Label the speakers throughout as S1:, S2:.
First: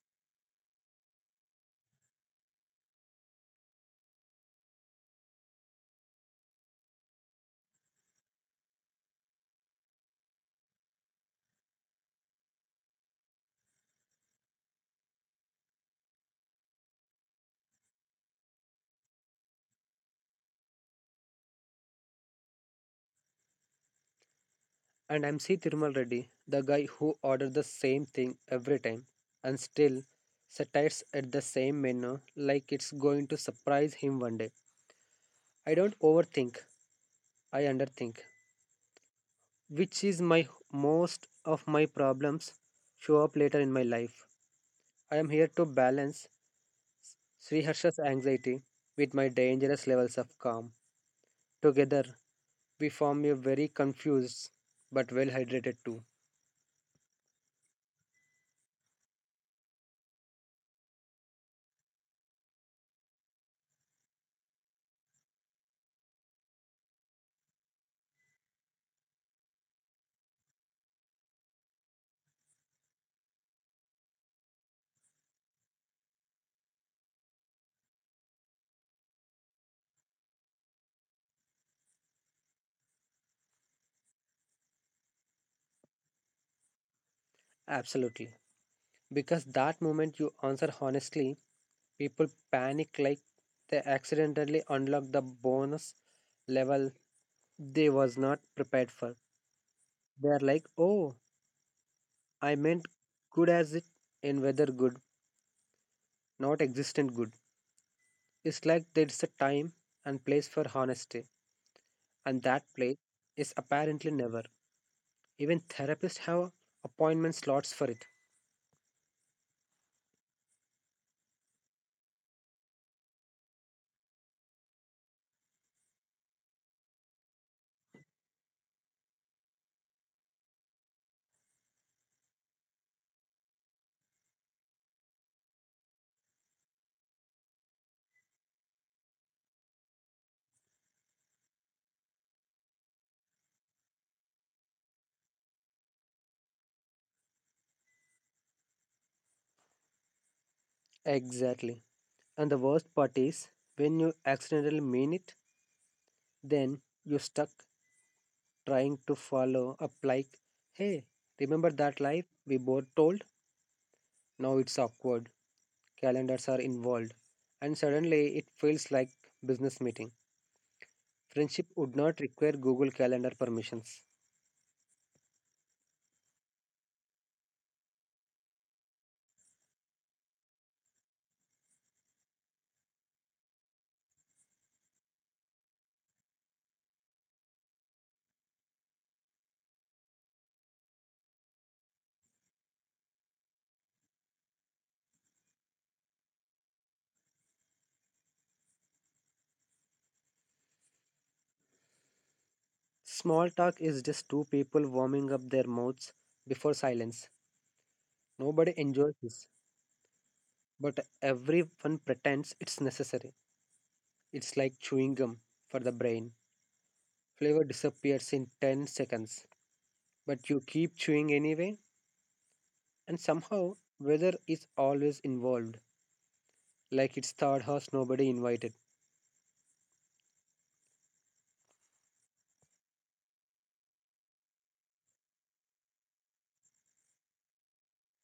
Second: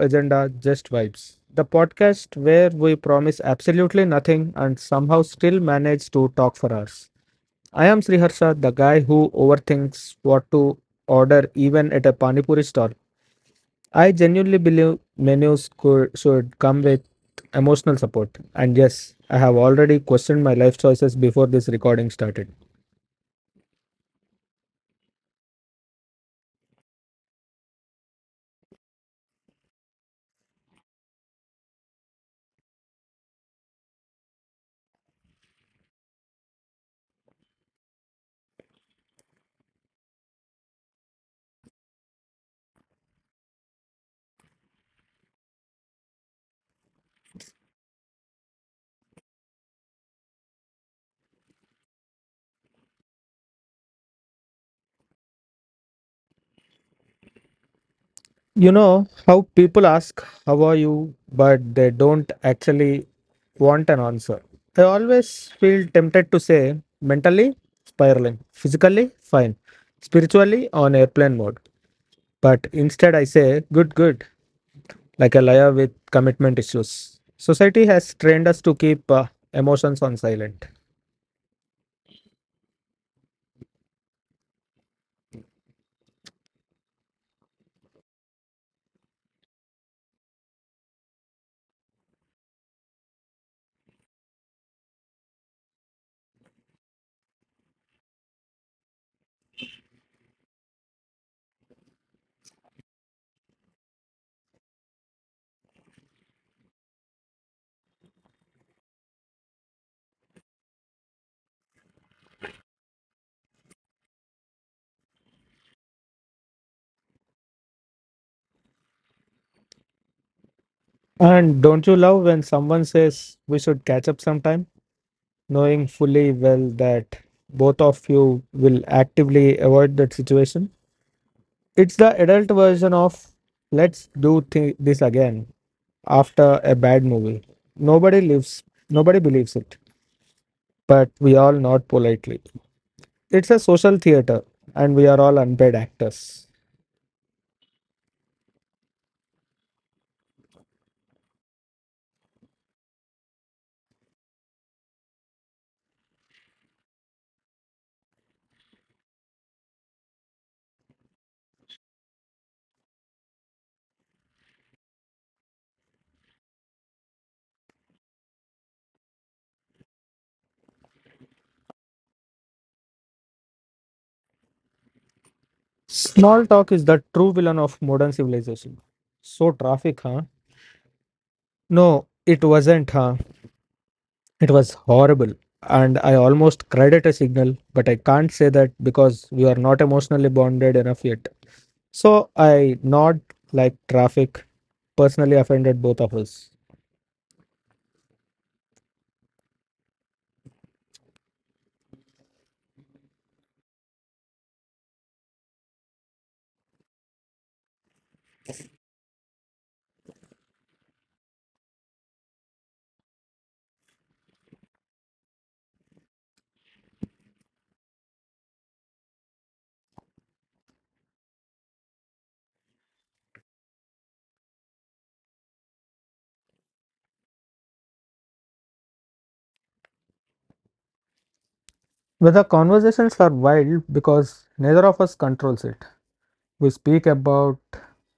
S1: Agenda, Just Vibes, the podcast where we promise absolutely nothing and somehow still manage to talk for hours. I am Sriharsha, the guy who overthinks what to order even at a Panipuri stall. I genuinely believe menus should come with emotional support. And yes, I have already questioned my life choices before this recording started.
S2: And I'm C. Thirumal Reddy, the guy who orders the same thing every time and still satires at the same menu like it's going to surprise him one day. I don't overthink, I underthink, which is my most of my problems show up later in my life. I am here to balance Sriharsha's anxiety with my dangerous levels of calm. Together, we form a very confused but well hydrated too.
S1: You know how people ask, "How are you?" but they don't actually want an answer. I always feel tempted to say, mentally, spiraling, physically, fine, spiritually, on airplane mode. But instead, I say, good, good, like a liar with commitment issues. Society has trained us to keep emotions on silent.
S2: Absolutely. Because that moment you answer honestly, people panic like they accidentally unlock the bonus level they was not prepared for. They are like, oh, I meant good as it in whether good, not existent good. It's like there's a time and place for honesty, and that place is apparently never. Even therapists have appointment slots for it.
S1: And don't you love when someone says we should catch up sometime, knowing fully well that both of you will actively avoid that situation? It's the adult version of let's do this again after a bad movie. Nobody lives, nobody believes it, but we all nod politely. It's a social theater, and we are all unpaid actors.
S2: Exactly. And the worst part is when you accidentally mean it, then you stuck trying to follow up like, hey, remember that lie we both told? Now it's awkward. Calendars are involved. And suddenly it feels like business meeting. Friendship would not require Google Calendar permissions.
S1: Small talk is the true villain of modern civilization. So, traffic, huh? No, it wasn't, huh? It was horrible, and I almost cried at a signal, but I can't say that because we are not emotionally bonded enough yet. So I nod like traffic personally offended both of us.
S2: Small talk is just two people warming up their mouths before silence. Nobody enjoys this, but everyone pretends it's necessary. It's like chewing gum for the brain. Flavor disappears in 10 seconds, but you keep chewing anyway. And somehow, weather is always involved, like it's third house nobody invited.
S1: But the conversations are wild because neither of us controls it. We speak about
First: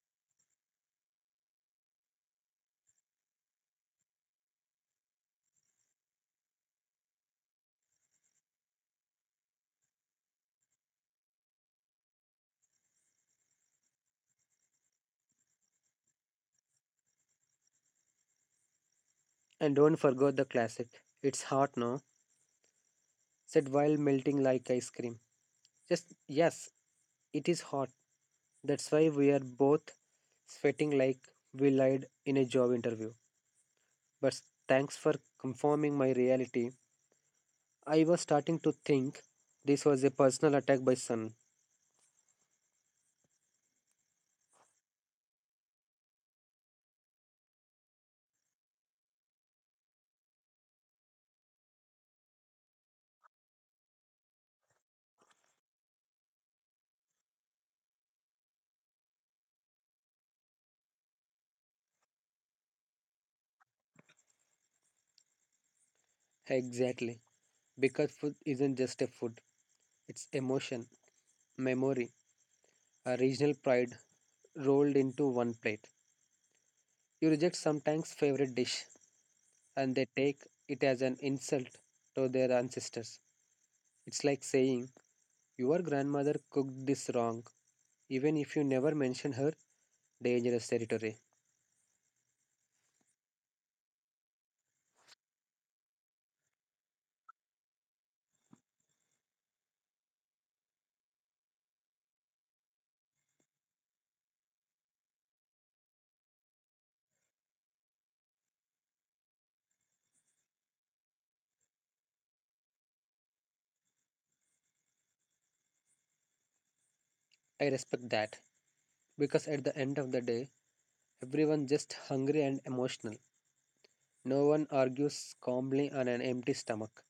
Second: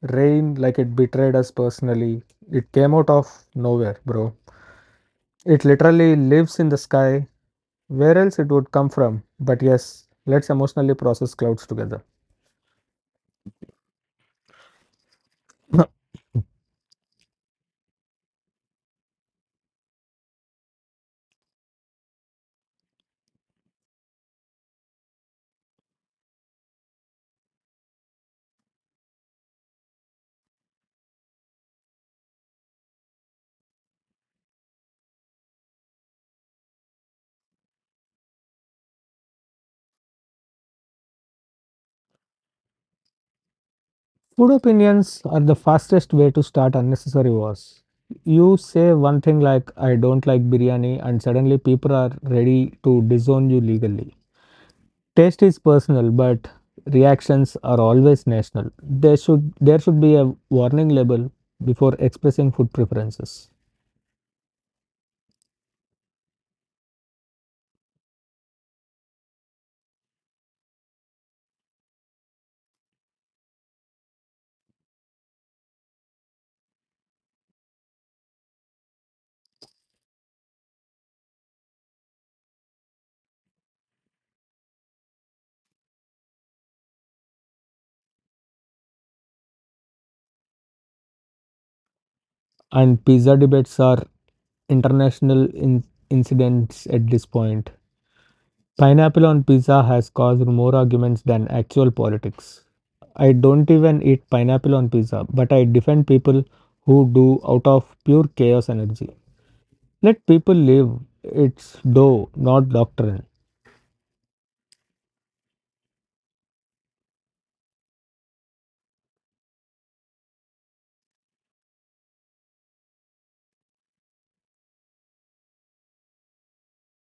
S1: rain like it betrayed us personally. It came out of nowhere, bro. It literally lives in the sky. Where else it would come from? But yes, let's emotionally process clouds together.
S2: And don't forget the classic, it's hot now, said while melting like ice cream. Just yes, it is hot. That's why we are both sweating like we lied in a job interview. But thanks for confirming my reality. I was starting to think this was a personal attack by sun.
S1: Food opinions are the fastest way to start unnecessary wars. You say one thing like, I don't like biryani, and suddenly people are ready to disown you legally. Taste is personal, but reactions are always national. There should be a warning label before expressing food preferences.
S2: Exactly. Because food isn't just a food, it's emotion, memory, a regional pride, rolled into one plate. You reject sometimes favorite dish and they take it as an insult to their ancestors. It's like saying, your grandmother cooked this wrong, even if you never mention her dangerous territory.
S1: And pizza debates are international incidents at this point. Pineapple on pizza has caused more arguments than actual politics. I don't even eat pineapple on pizza, but I defend people who do out of pure chaos energy. Let people live. It's dough, not doctrine.
S2: I respect that because at the end of the day, everyone just hungry and emotional. No one argues calmly on an empty stomach.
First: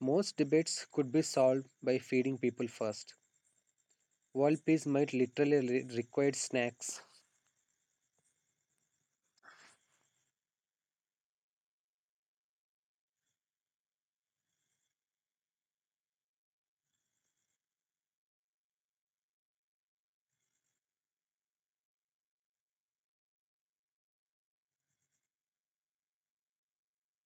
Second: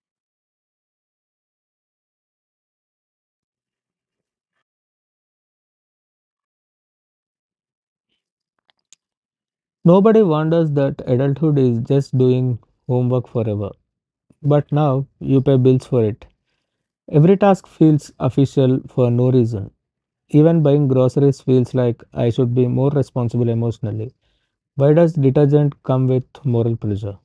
S2: Most debates could be solved by feeding people first. World peace might literally require snacks.
S1: Nobody wonders that adulthood is just doing homework forever. But now you pay bills for it. Every task feels official for no reason. Even buying groceries feels like I should be more responsible emotionally. Why does detergent come with moral pressure?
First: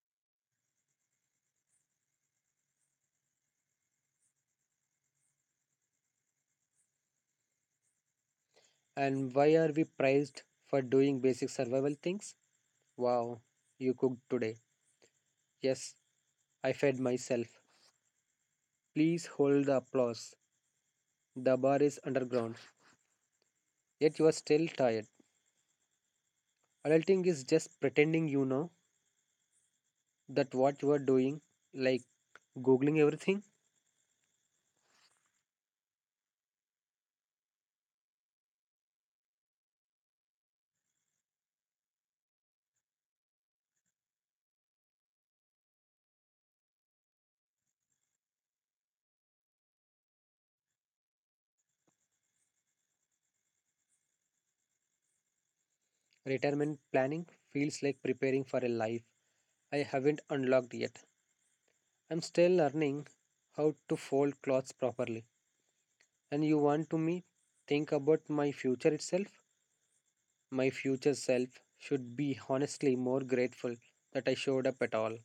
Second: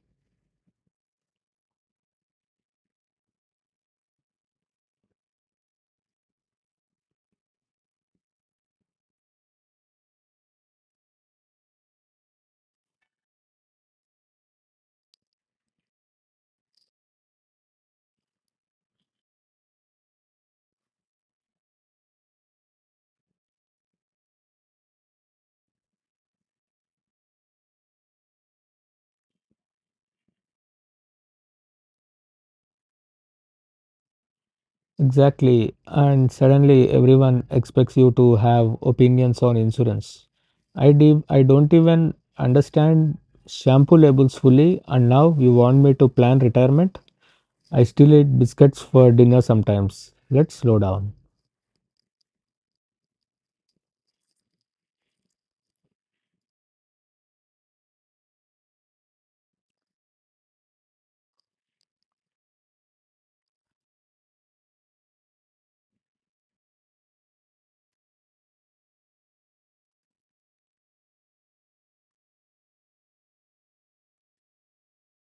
S2: And why are we praised for doing basic survival things? Wow, you cooked today. Yes, I fed myself. Please hold the applause. The bar is underground, yet you are still tired. Adulting is just pretending you know that what you are doing, like googling everything.
S1: Exactly. And suddenly everyone expects you to have opinions on insurance. I don't even understand shampoo labels fully, and now you want me to plan retirement? I still eat biscuits for dinner sometimes. Let's slow down.
S2: Retirement planning feels like preparing for a life I haven't unlocked yet. I'm still learning how to fold clothes properly. And you want to me think about my future itself? My future self should be honestly more grateful that I showed up at all.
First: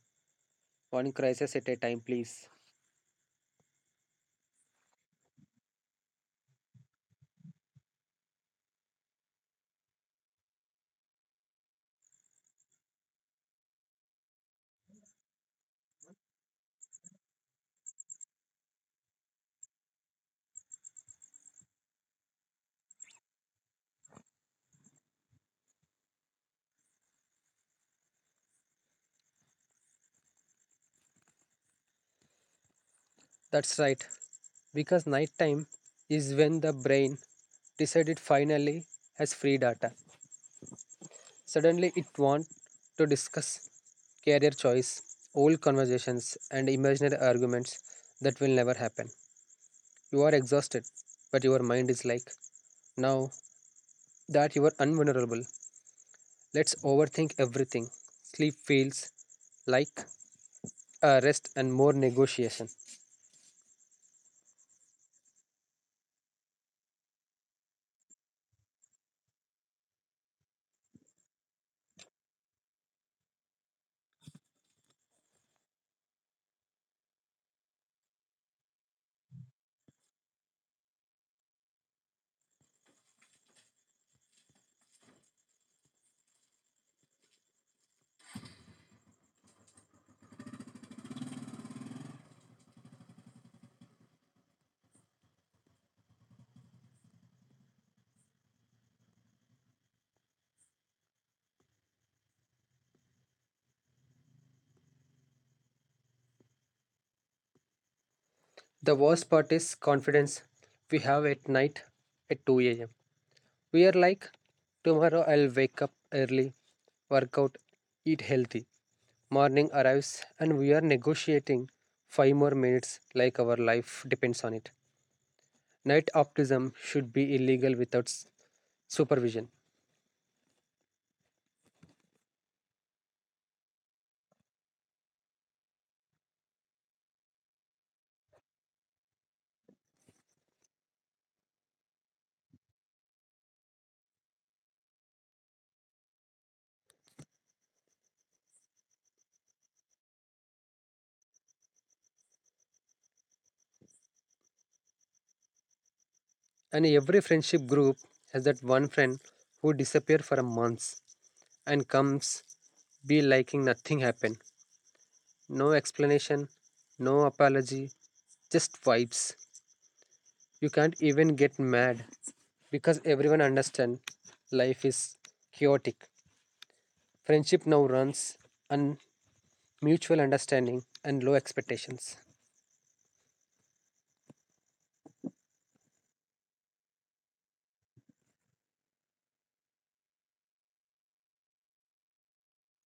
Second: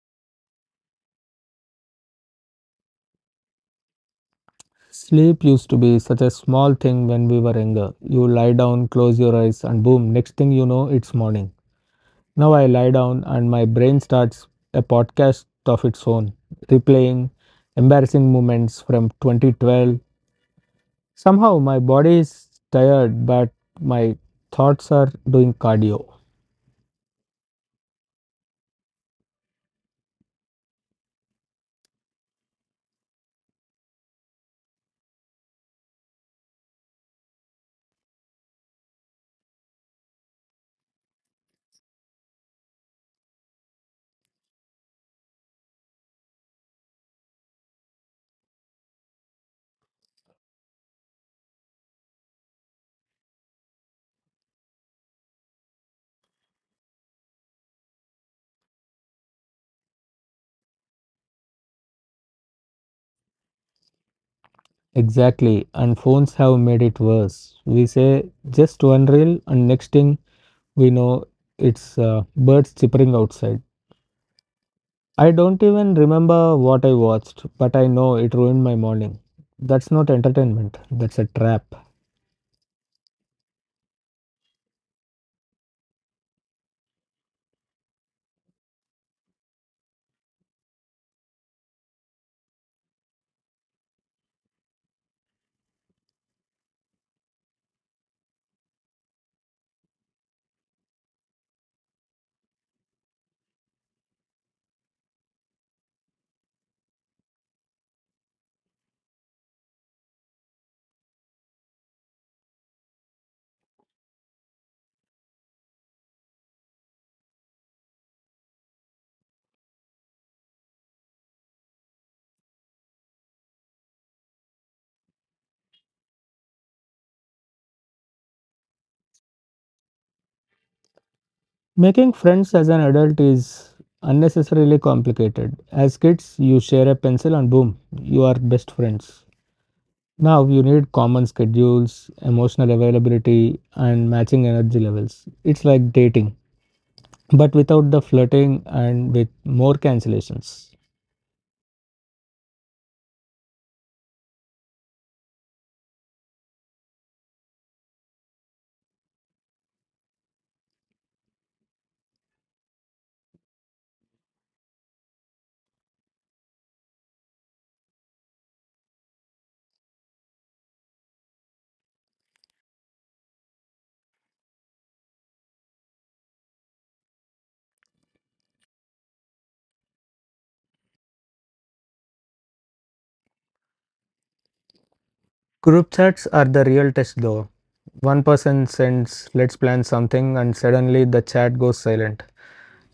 S2: One crisis at a time, please.
S1: Sleep used to be such a small thing when we were younger. You lie down, close your eyes, and boom, next thing you know, it's morning. Now I lie down and my brain starts a podcast of its own, replaying embarrassing moments from 2012. Somehow my body is tired, but my thoughts are doing cardio.
S2: That's right, because nighttime is when the brain decided finally has free data. Suddenly, it wants to discuss career choice, old conversations, and imaginary arguments that will never happen. You are exhausted, but your mind is like, now that you are unvulnerable, let's overthink everything. Sleep feels like rest and more negotiation.
S1: Exactly, and phones have made it worse. We say just one reel, and next thing we know, it's birds chirping outside. I don't even remember what I watched, but I know it ruined my morning. That's not entertainment, that's a trap.
S2: The worst part is confidence we have at night at 2 a.m. We are like, tomorrow I'll wake up early, work out, eat healthy. Morning arrives and we are negotiating 5 more minutes like our life depends on it. Night optimism should be illegal without supervision.
S1: Making friends as an adult is unnecessarily complicated. As kids, you share a pencil and boom, you are best friends. Now you need common schedules, emotional availability, and matching energy levels. It's like dating, but without the flirting and with more cancellations.
S2: And every friendship group has that one friend who disappears for a month and comes be liking nothing happened. No explanation, no apology, just vibes. You can't even get mad because everyone understands life is chaotic. Friendship now runs on mutual understanding and low expectations.
S1: Group chats are the real test though. One person sends, let's plan something, and suddenly the chat goes silent.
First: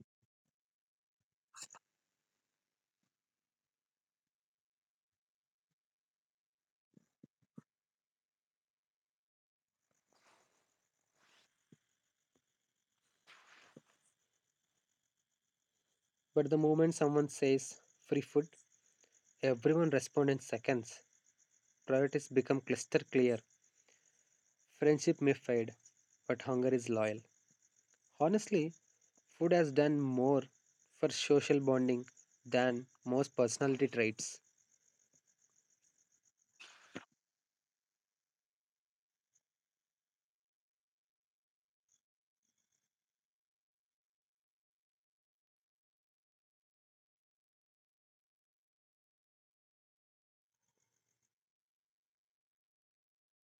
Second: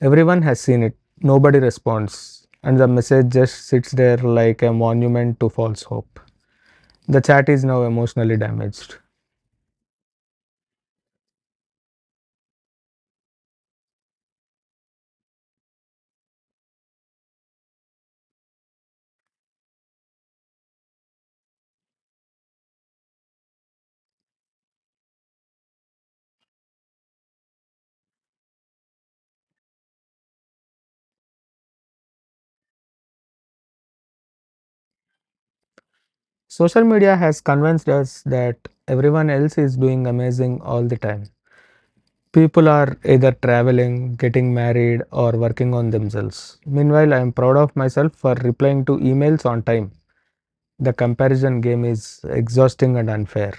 S1: Everyone has seen it. Nobody responds. And the message just sits there like a monument to false hope. The chat is now emotionally damaged.
S2: But the moment someone says free food, everyone responds in seconds. Priorities become cluster clear. Friendship may fade, but hunger is loyal. Honestly, food has done more for social bonding than most personality traits.
S1: Social media has convinced us that everyone else is doing amazing all the time. People are either traveling, getting married, or working on themselves. Meanwhile, I am proud of myself for replying to emails on time. The comparison game is exhausting and unfair.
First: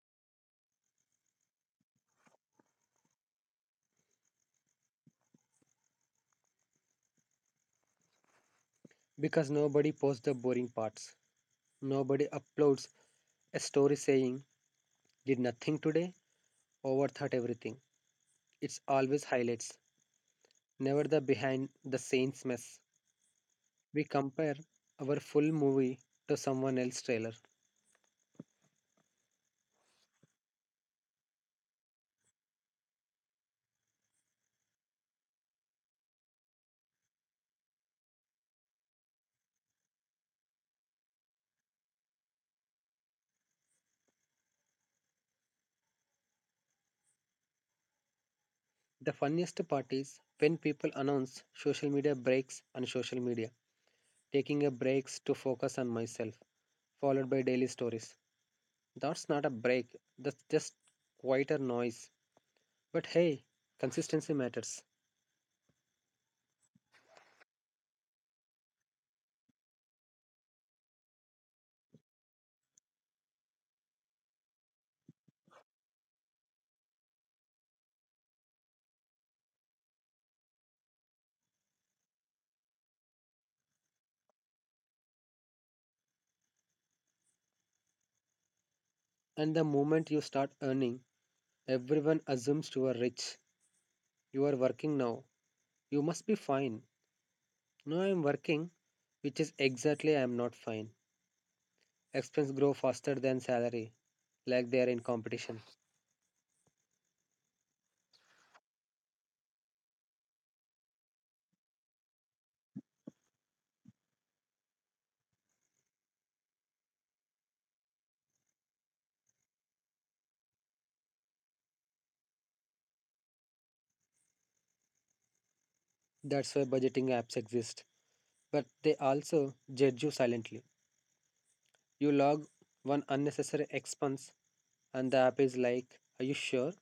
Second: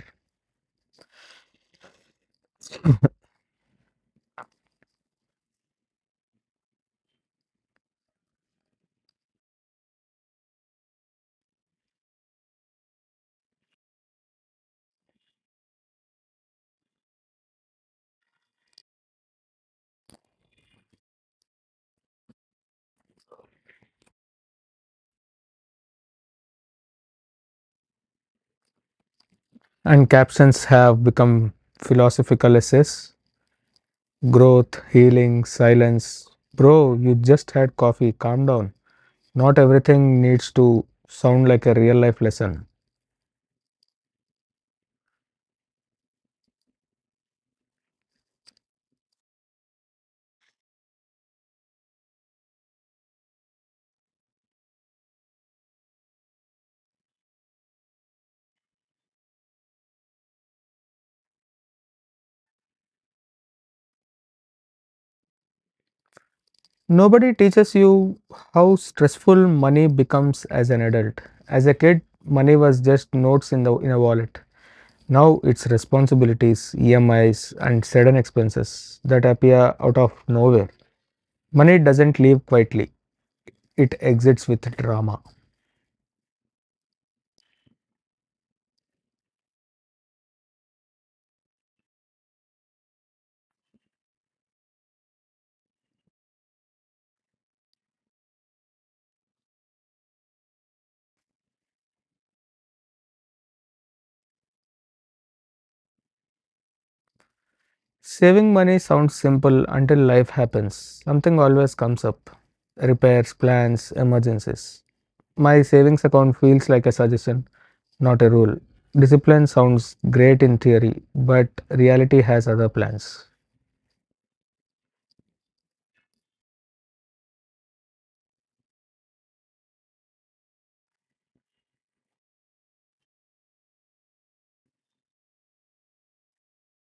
S2: Because nobody posts the boring parts. Nobody uploads a story saying, did nothing today, overthought everything. It's always highlights, never the behind the scenes mess. We compare our full movie to someone else's trailer.
S1: And captions have become philosophical essays: growth, healing, silence. Bro, you just had coffee. Calm down. Not everything needs to sound like a real life lesson.
S2: The funniest part is when people announce social media breaks on social media, taking a breaks to focus on myself, followed by daily stories. That's not a break, that's just quieter noise. But hey, consistency matters.
S1: Nobody teaches you how stressful money becomes as an adult. As a kid, money was just notes in a wallet. Now it's responsibilities, EMIs, and sudden expenses that appear out of nowhere. Money doesn't leave quietly. It exits with drama.
S2: And the moment you start earning, everyone assumes you are rich. You are working now. You must be fine. No, I am working, which is exactly I am not fine. Expense grow faster than salary, like they are in competition.
S1: Saving money sounds simple until life happens. Something always comes up: repairs, plans, emergencies. My savings account feels like a suggestion, not a rule. Discipline sounds great in theory, but reality has other plans.
S2: That's why budgeting apps exist. But they also judge you silently. You log one unnecessary expense and the app is like, are you sure?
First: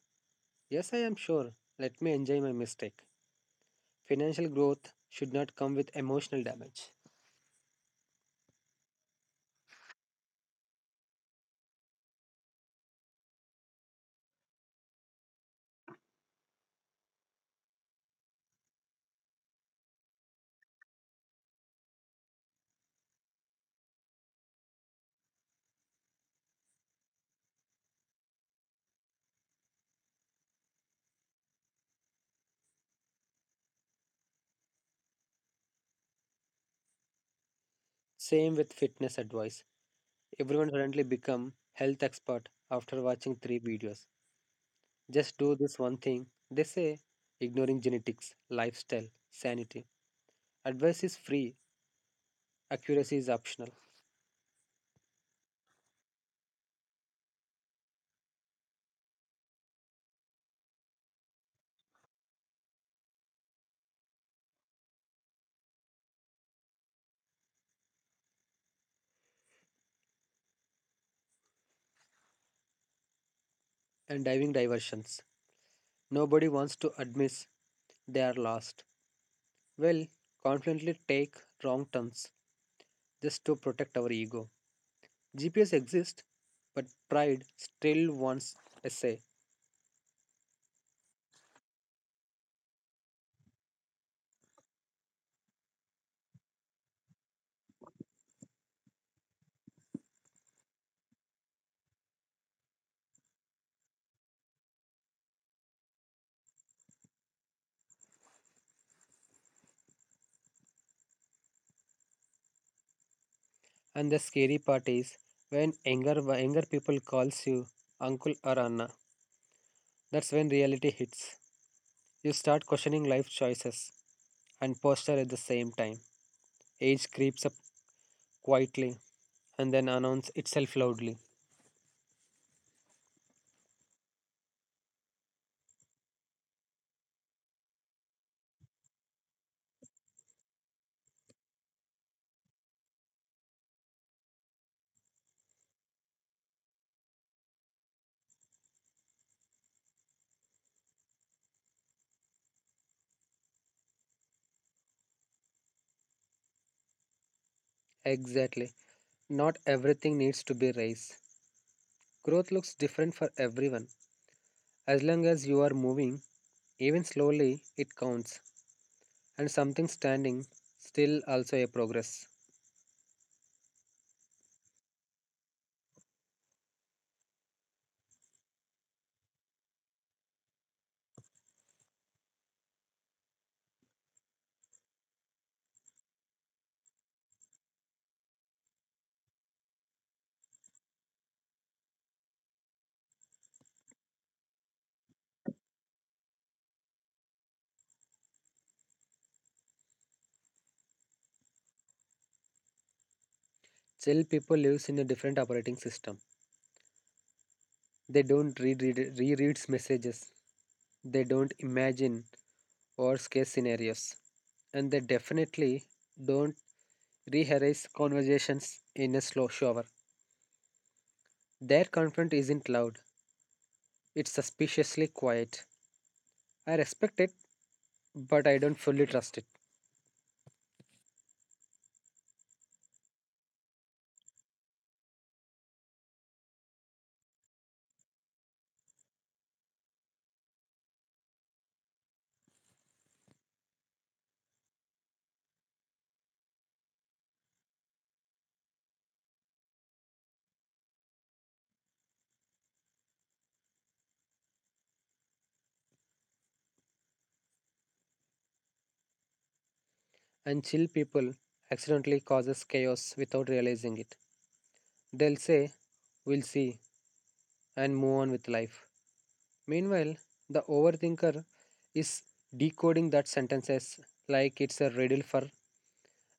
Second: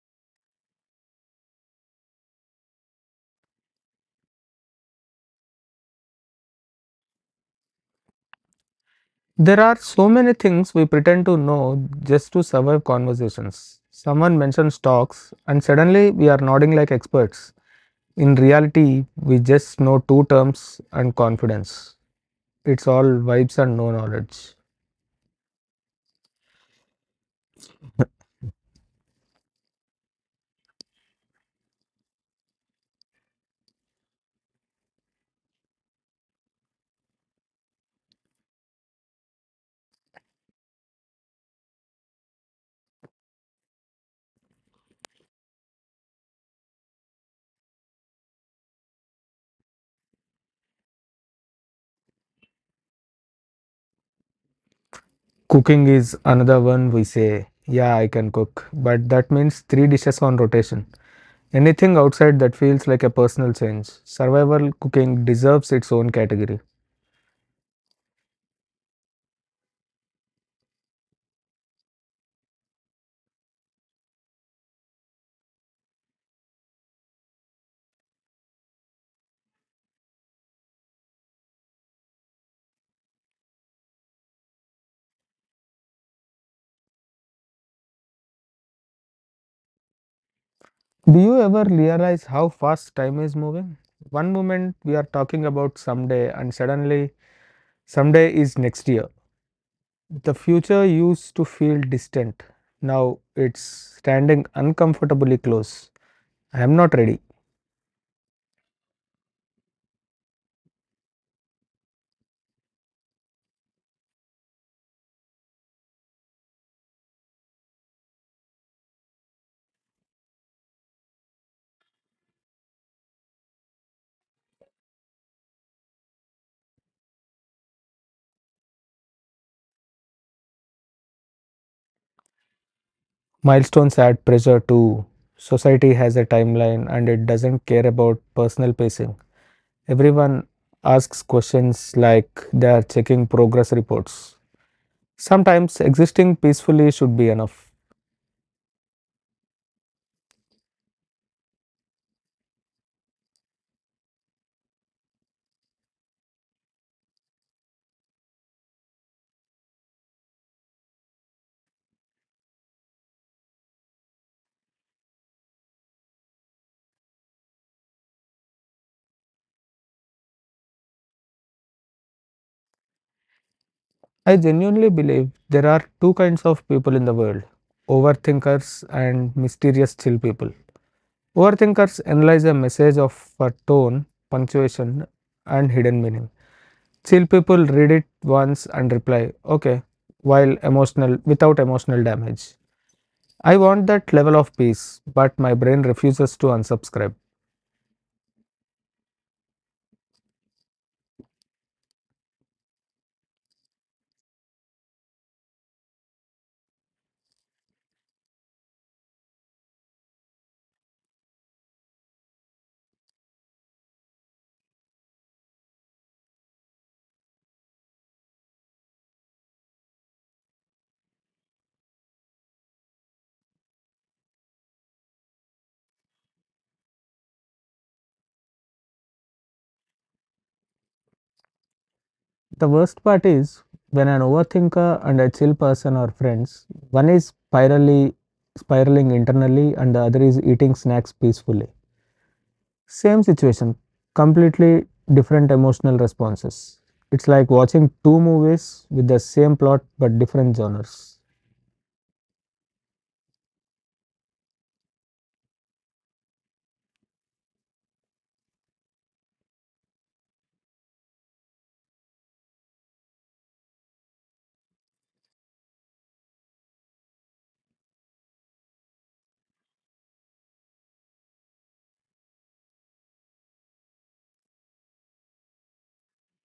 S2: Yes, I am sure. Let me enjoy my mistake. Financial growth should not come with emotional damage.
S1: There are so many things we pretend to know just to survive conversations. Someone mentions stocks, and suddenly we are nodding like experts. In reality, we just know two terms and confidence. It's all vibes and no knowledge.
S2: Same with fitness advice. Everyone suddenly become health expert after watching 3 videos. Just do this one thing, they say, ignoring genetics, lifestyle, sanity. Advice is free, accuracy is optional,
S1: Cooking is another one. We say, yeah, I can cook, but that means three dishes on rotation. Anything outside that feels like a personal change. Survival cooking deserves its own category.
S2: and diving diversions. Nobody wants to admit they are lost. Well, confidently take wrong turns just to protect our ego. GPS exists, but pride still wants a say.
S1: Do you ever realize how fast time is moving? One moment we are talking about someday, and suddenly someday is next year. The future used to feel distant. Now it's standing uncomfortably close. I am not ready.
S2: And the scary part is when younger people calls you uncle or Anna, that's when reality hits. You start questioning life choices and posture at the same time. Age creeps up quietly and then announces itself loudly.
S1: Milestones add pressure too. Society has a timeline and it doesn't care about personal pacing. Everyone asks questions like they are checking progress reports. Sometimes existing peacefully should be enough.
S2: Exactly. Not everything needs to be race. Growth looks different for everyone. As long as you are moving, even slowly, it counts. And something standing still also a progress.
S1: I genuinely believe there are two kinds of people in the world: overthinkers and mysterious chill people. Overthinkers analyze a message of a tone, punctuation, and hidden meaning. Chill people read it once and reply, okay, while emotional, without emotional damage. I want that level of peace, but my brain refuses to unsubscribe.
S2: Still people lives in a different operating system. They don't read rereads messages. They don't imagine worst case scenarios. And they definitely don't rehearse conversations in a slow shower. Their confront isn't loud, it's suspiciously quiet. I respect it, but I don't fully trust it.
S1: The worst part is when an overthinker and a chill person are friends, one is spirally spiraling internally and the other is eating snacks peacefully. Same situation, completely different emotional responses. It's like watching two movies with the same plot but different genres.
S2: And chill people accidentally causes chaos without realizing it. They'll say, we'll see, and move on with life. Meanwhile, the overthinker is decoding that sentences like it's a riddle for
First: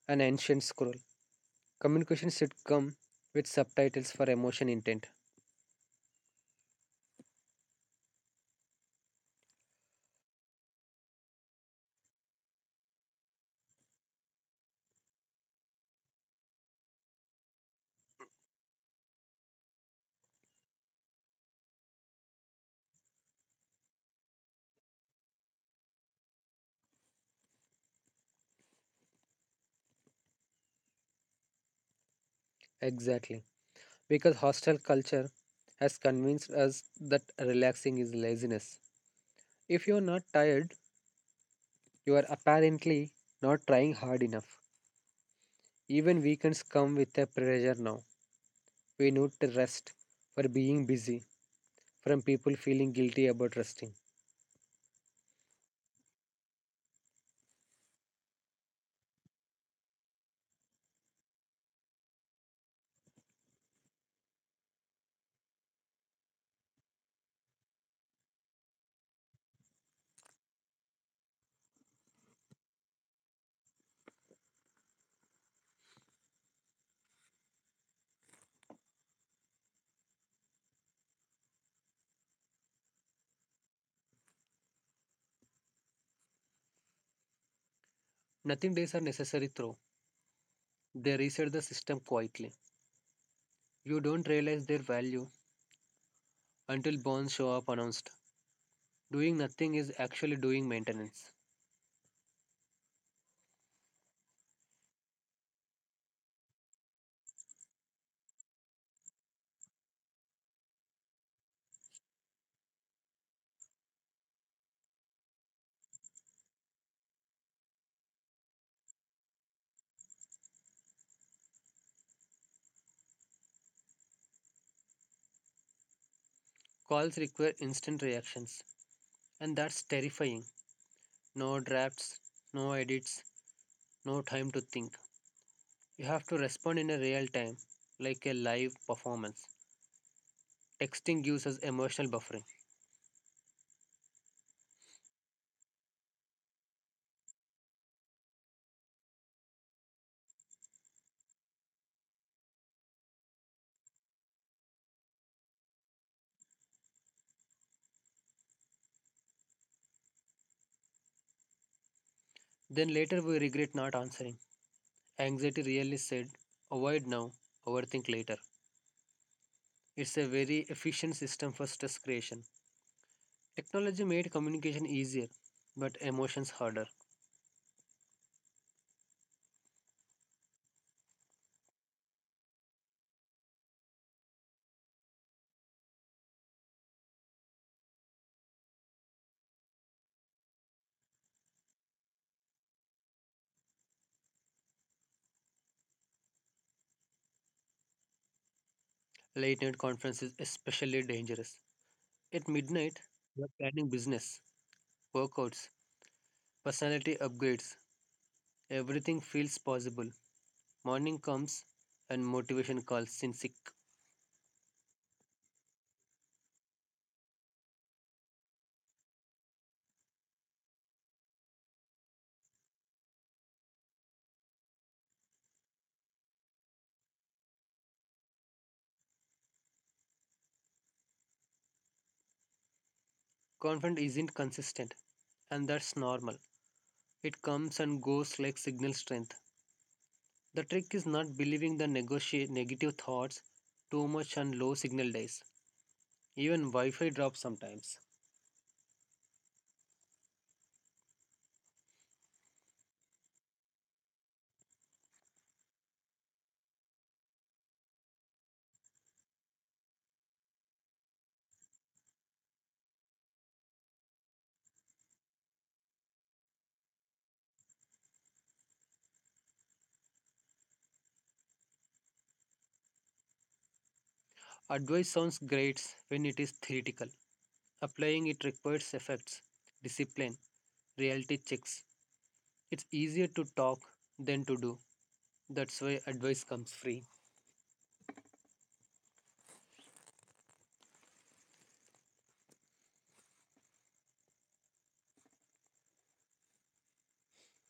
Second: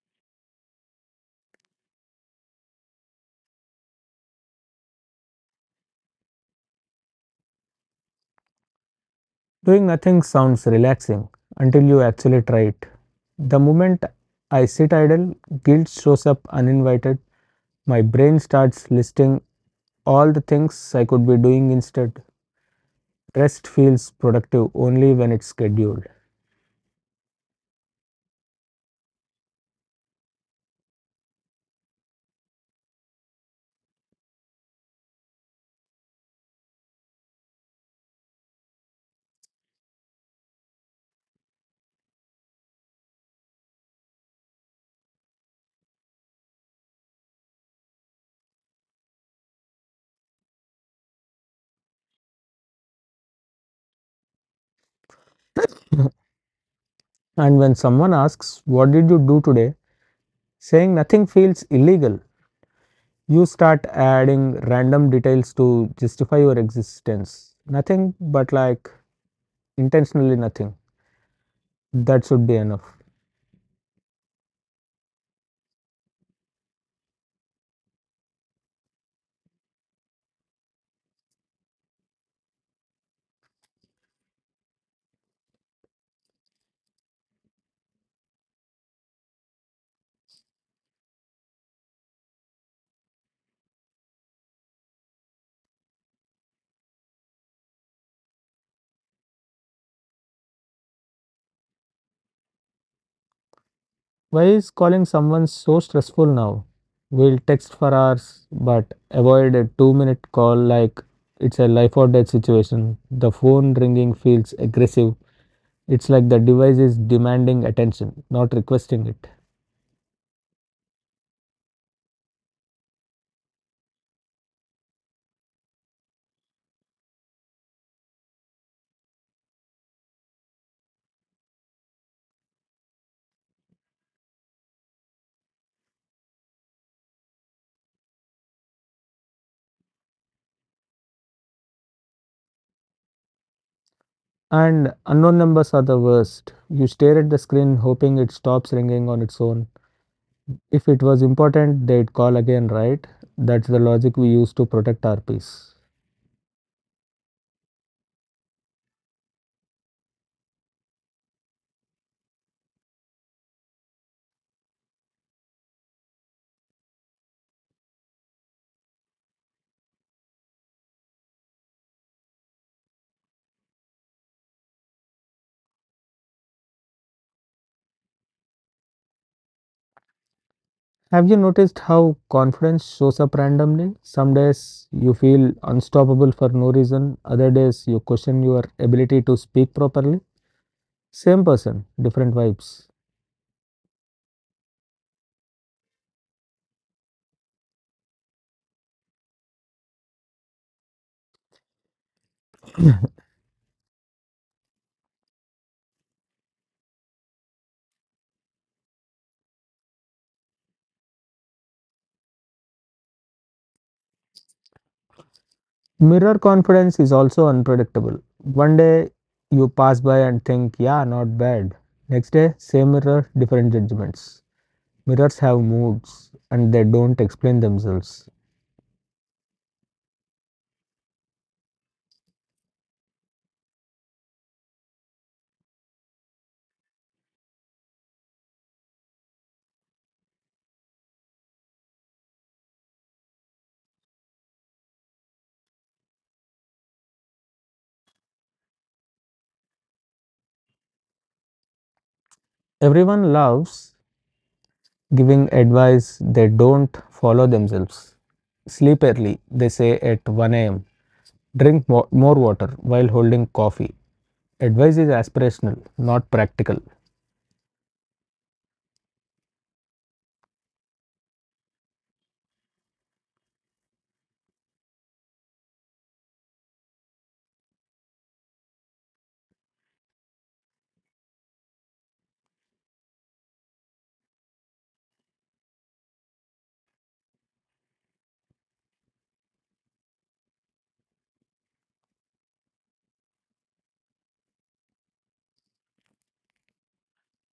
S2: an ancient scroll. Communication should come with subtitles for emotion intent.
S1: Doing nothing sounds relaxing until you actually try it. The moment I sit idle, guilt shows up uninvited. My brain starts listing all the things I could be doing instead. Rest feels productive only when it's scheduled.
S2: Exactly. Because hostile culture has convinced us that relaxing is laziness. If you're not tired, you are apparently not trying hard enough. Even weekends come with a pressure now. We need to rest for being busy, from people feeling guilty about resting.
S1: And when someone asks, What did you do today? Saying nothing feels illegal. You start adding random details to justify your existence. Nothing, but like intentionally nothing. That should be enough.
S2: Nothing days are necessary through. They reset the system quietly. You don't realize their value until bonds show up announced. Doing nothing is actually doing maintenance.
S1: Why is calling someone so stressful now? We'll text for hours, but avoid a 2 minute call like it's a life or death situation. The phone ringing feels aggressive. It's like the device is demanding attention, not requesting it.
S2: Calls require instant reactions, and that's terrifying. No drafts, no edits, no time to think. You have to respond in a real time, like a live performance. Texting gives us emotional buffering.
S1: And unknown numbers are the worst. You stare at the screen hoping it stops ringing on its own. If it was important, they'd call again, right? That's the logic we use to protect our peace.
S2: Then later we regret not answering. Anxiety really said, avoid now, overthink later. It's a very efficient system for stress creation. Technology made communication easier, but emotions harder.
S1: Have you noticed how confidence shows up randomly? Some days you feel unstoppable for no reason, other days you question your ability to speak properly. Same person, different vibes.
S2: Late night conference is especially dangerous. At midnight, you're planning business, workouts, personality upgrades. Everything feels possible. Morning comes and motivation calls since
S1: Mirror confidence is also unpredictable. One day you pass by and think, yeah, not bad. Next day, same mirror, different judgments. Mirrors have moods and they don't explain themselves.
S2: confidence isn't consistent, and that's normal. It comes and goes like signal strength. The trick is not believing the negotiate negative thoughts too much on low signal days. Even Wi Fi drops sometimes.
S1: Everyone loves giving advice they don't follow themselves. Sleep early, they say at 1 am. Drink more water while holding coffee. Advice is aspirational, not practical.
S2: Advice sounds great when it is theoretical. Applying it requires effects, discipline, reality checks. It's easier to talk than to do. That's why advice comes free.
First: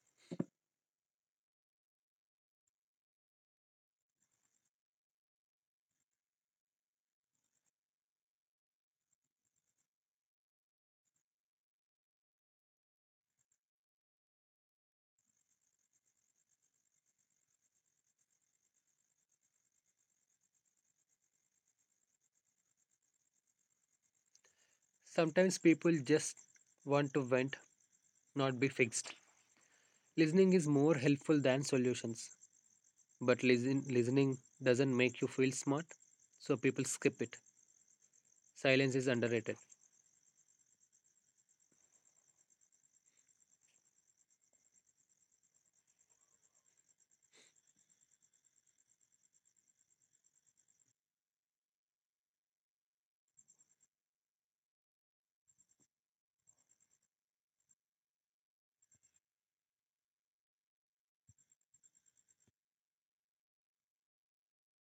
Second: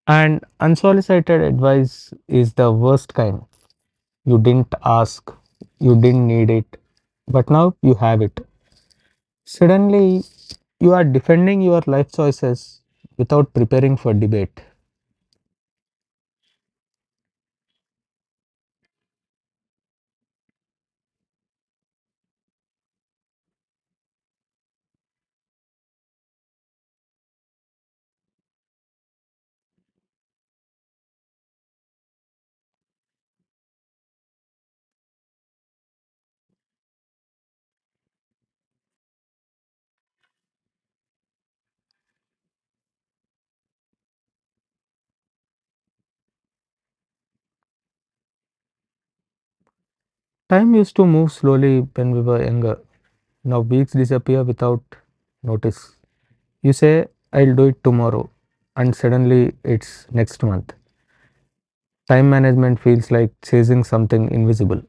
S1: And unsolicited advice is the worst kind. You didn't ask, you didn't need it, but now you have it. Suddenly, you are defending your life choices without preparing for debate.
S2: Sometimes people just want to vent, not be fixed. Listening is more helpful than solutions, but listening doesn't make you feel smart, so people skip it. Silence is underrated.
S1: Time used to move slowly when we were younger. Now weeks disappear without notice. You say, I'll do it tomorrow, and suddenly it's next month. Time management feels like chasing something invisible.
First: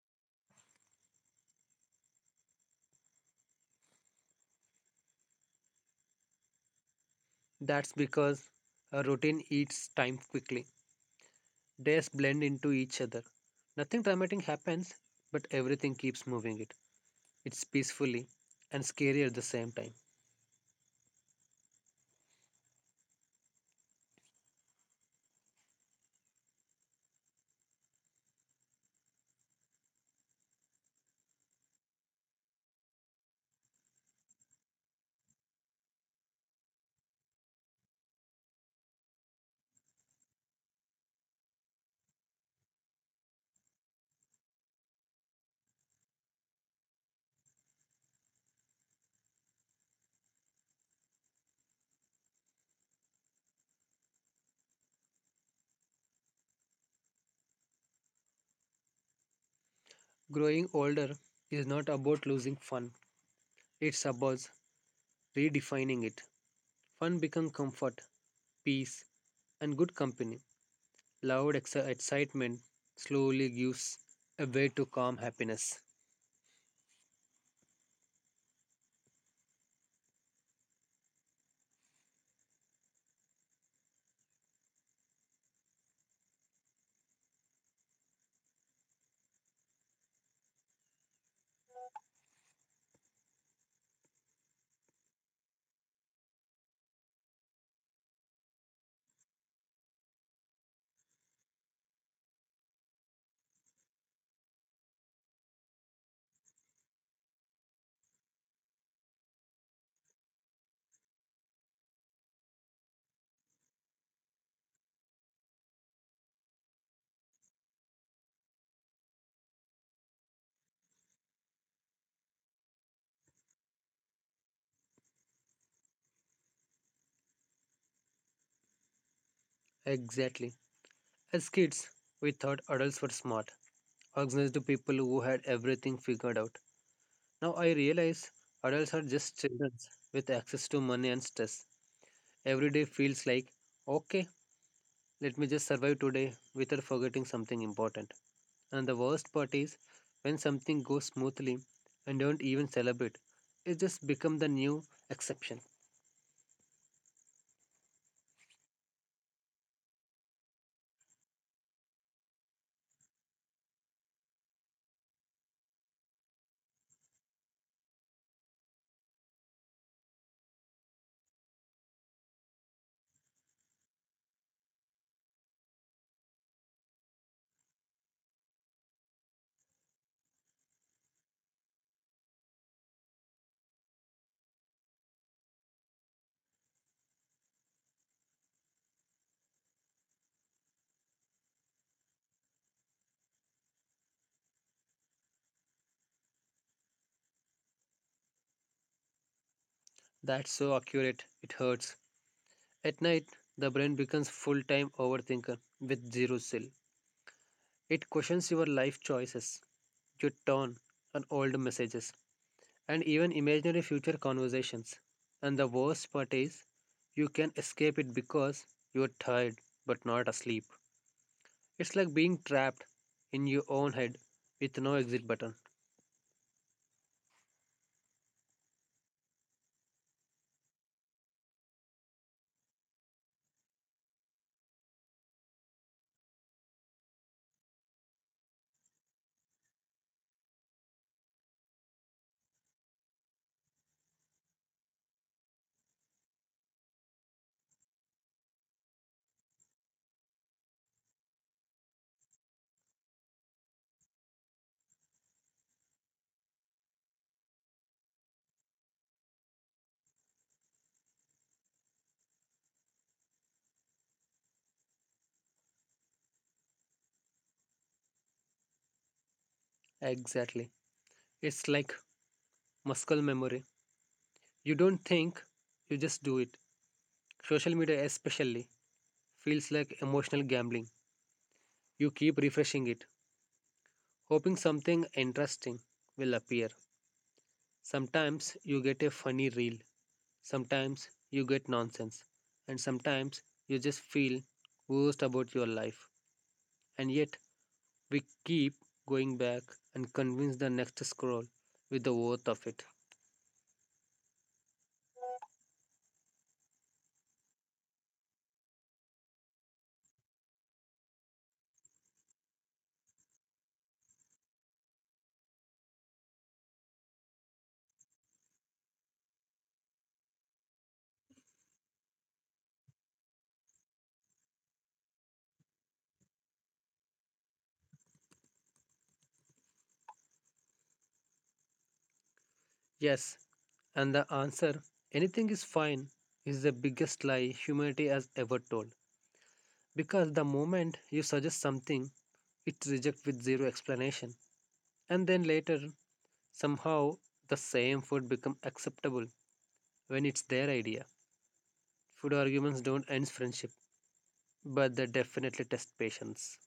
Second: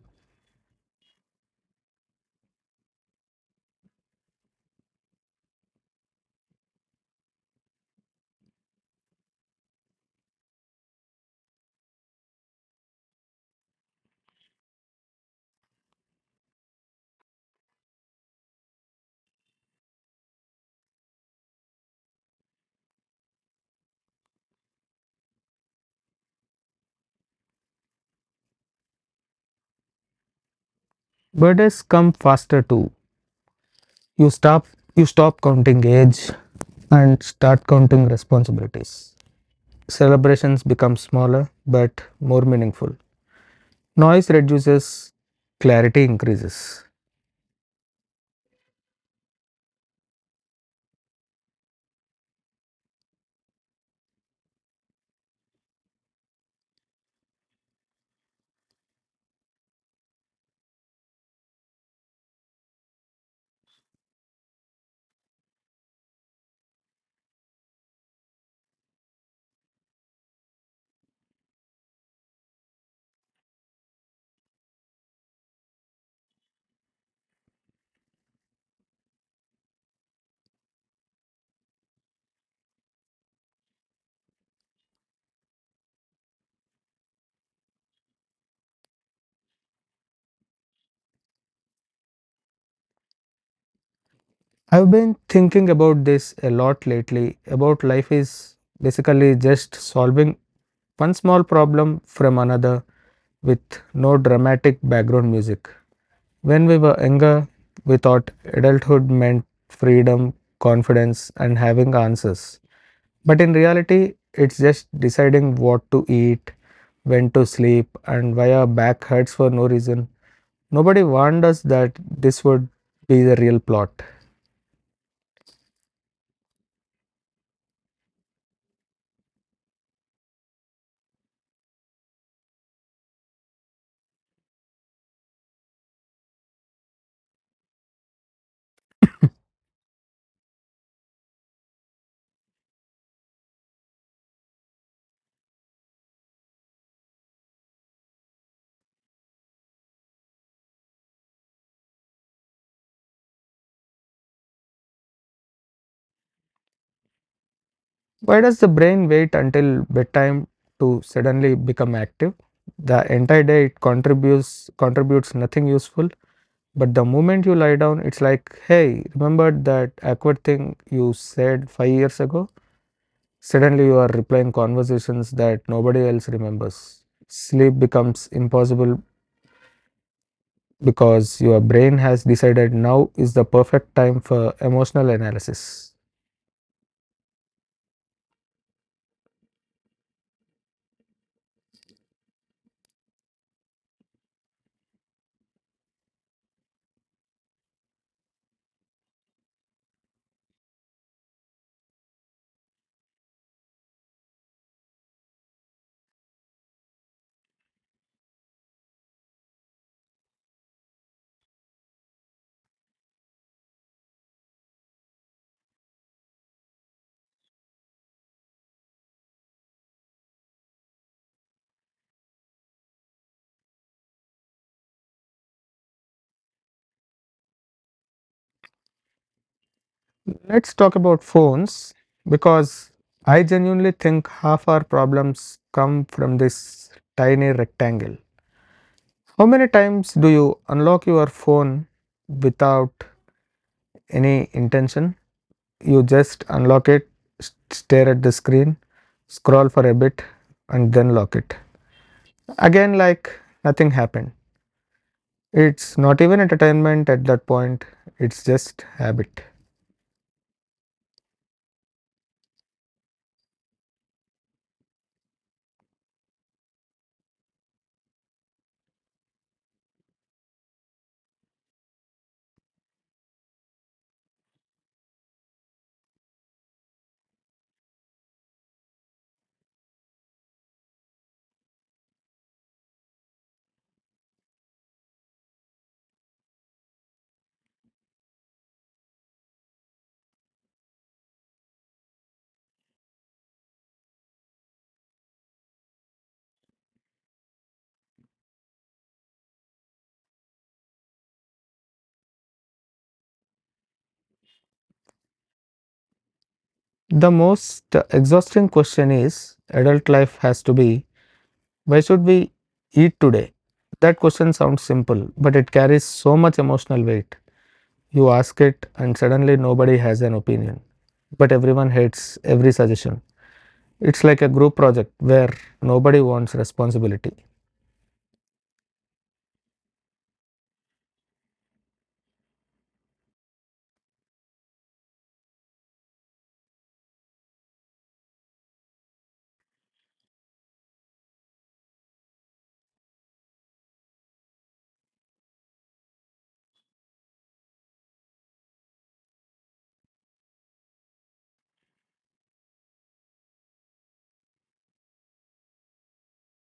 S2: That's because a routine eats time quickly. Days blend into each other. Nothing dramatic happens, but everything keeps moving it. It's peacefully and scary at the same time.
S1: Birthdays come faster too. You stop you stop counting age and start counting responsibilities. Celebrations become smaller but more meaningful. Noise reduces, clarity increases.
S2: Growing older is not about losing fun, it's about redefining it. Fun becomes comfort, peace, and good company. Loud excitement slowly gives a way to calm happiness.
S1: I've been thinking about this a lot lately, about life is basically just solving one small problem from another with no dramatic background music. When we were younger, we thought adulthood meant freedom, confidence, and having answers. But in reality, it's just deciding what to eat, when to sleep, and why our back hurts for no reason. Nobody warned us that this would be the real plot.
S2: Exactly. As kids, we thought adults were smart, organized to people who had everything figured out. Now I realize adults are just children with access to money and stress. Every day feels like, okay, let me just survive today without forgetting something important. And the worst part is when something goes smoothly and don't even celebrate, it just becomes the new exception.
S1: Why does the brain wait until bedtime to suddenly become active? The entire day it contributes nothing useful, but the moment you lie down, it's like, hey, remember that awkward thing you said 5 years ago? Suddenly you are replying conversations that nobody else remembers. Sleep becomes impossible because your brain has decided now is the perfect time for emotional analysis.
S2: That's so accurate, it hurts. At night, the brain becomes full time overthinker with zero chill. It questions your life choices, your tone, and old messages, and even imaginary future conversations. And the worst part is, you can escape it because you're tired but not asleep. It's like being trapped in your own head with no exit button.
S1: Let's talk about phones, because I genuinely think half our problems come from this tiny rectangle. How many times do you unlock your phone without any intention? You just unlock it, stare at the screen, scroll for a bit, and then lock it again, like nothing happened. It's not even entertainment at that point, it's just habit.
S2: Exactly. It's like muscle memory. You don't think, you just do it. Social media, especially, feels like emotional gambling. You keep refreshing it, hoping something interesting will appear. Sometimes you get a funny reel. Sometimes you get nonsense, and sometimes you just feel worst about your life. And yet we keep going back and convince the next scroll with the worth of it.
S1: The most exhausting question is adult life has to be, why should we eat today? That question sounds simple, but it carries so much emotional weight. You ask it, and suddenly nobody has an opinion, but everyone hates every suggestion. It's like a group project where nobody wants responsibility.
S2: Yes, and the answer anything is fine is the biggest lie humanity has ever told. Because the moment you suggest something, it's rejects with zero explanation. And then later, somehow, the same food become acceptable when it's their idea. Food arguments don't end friendship, but they definitely test patience.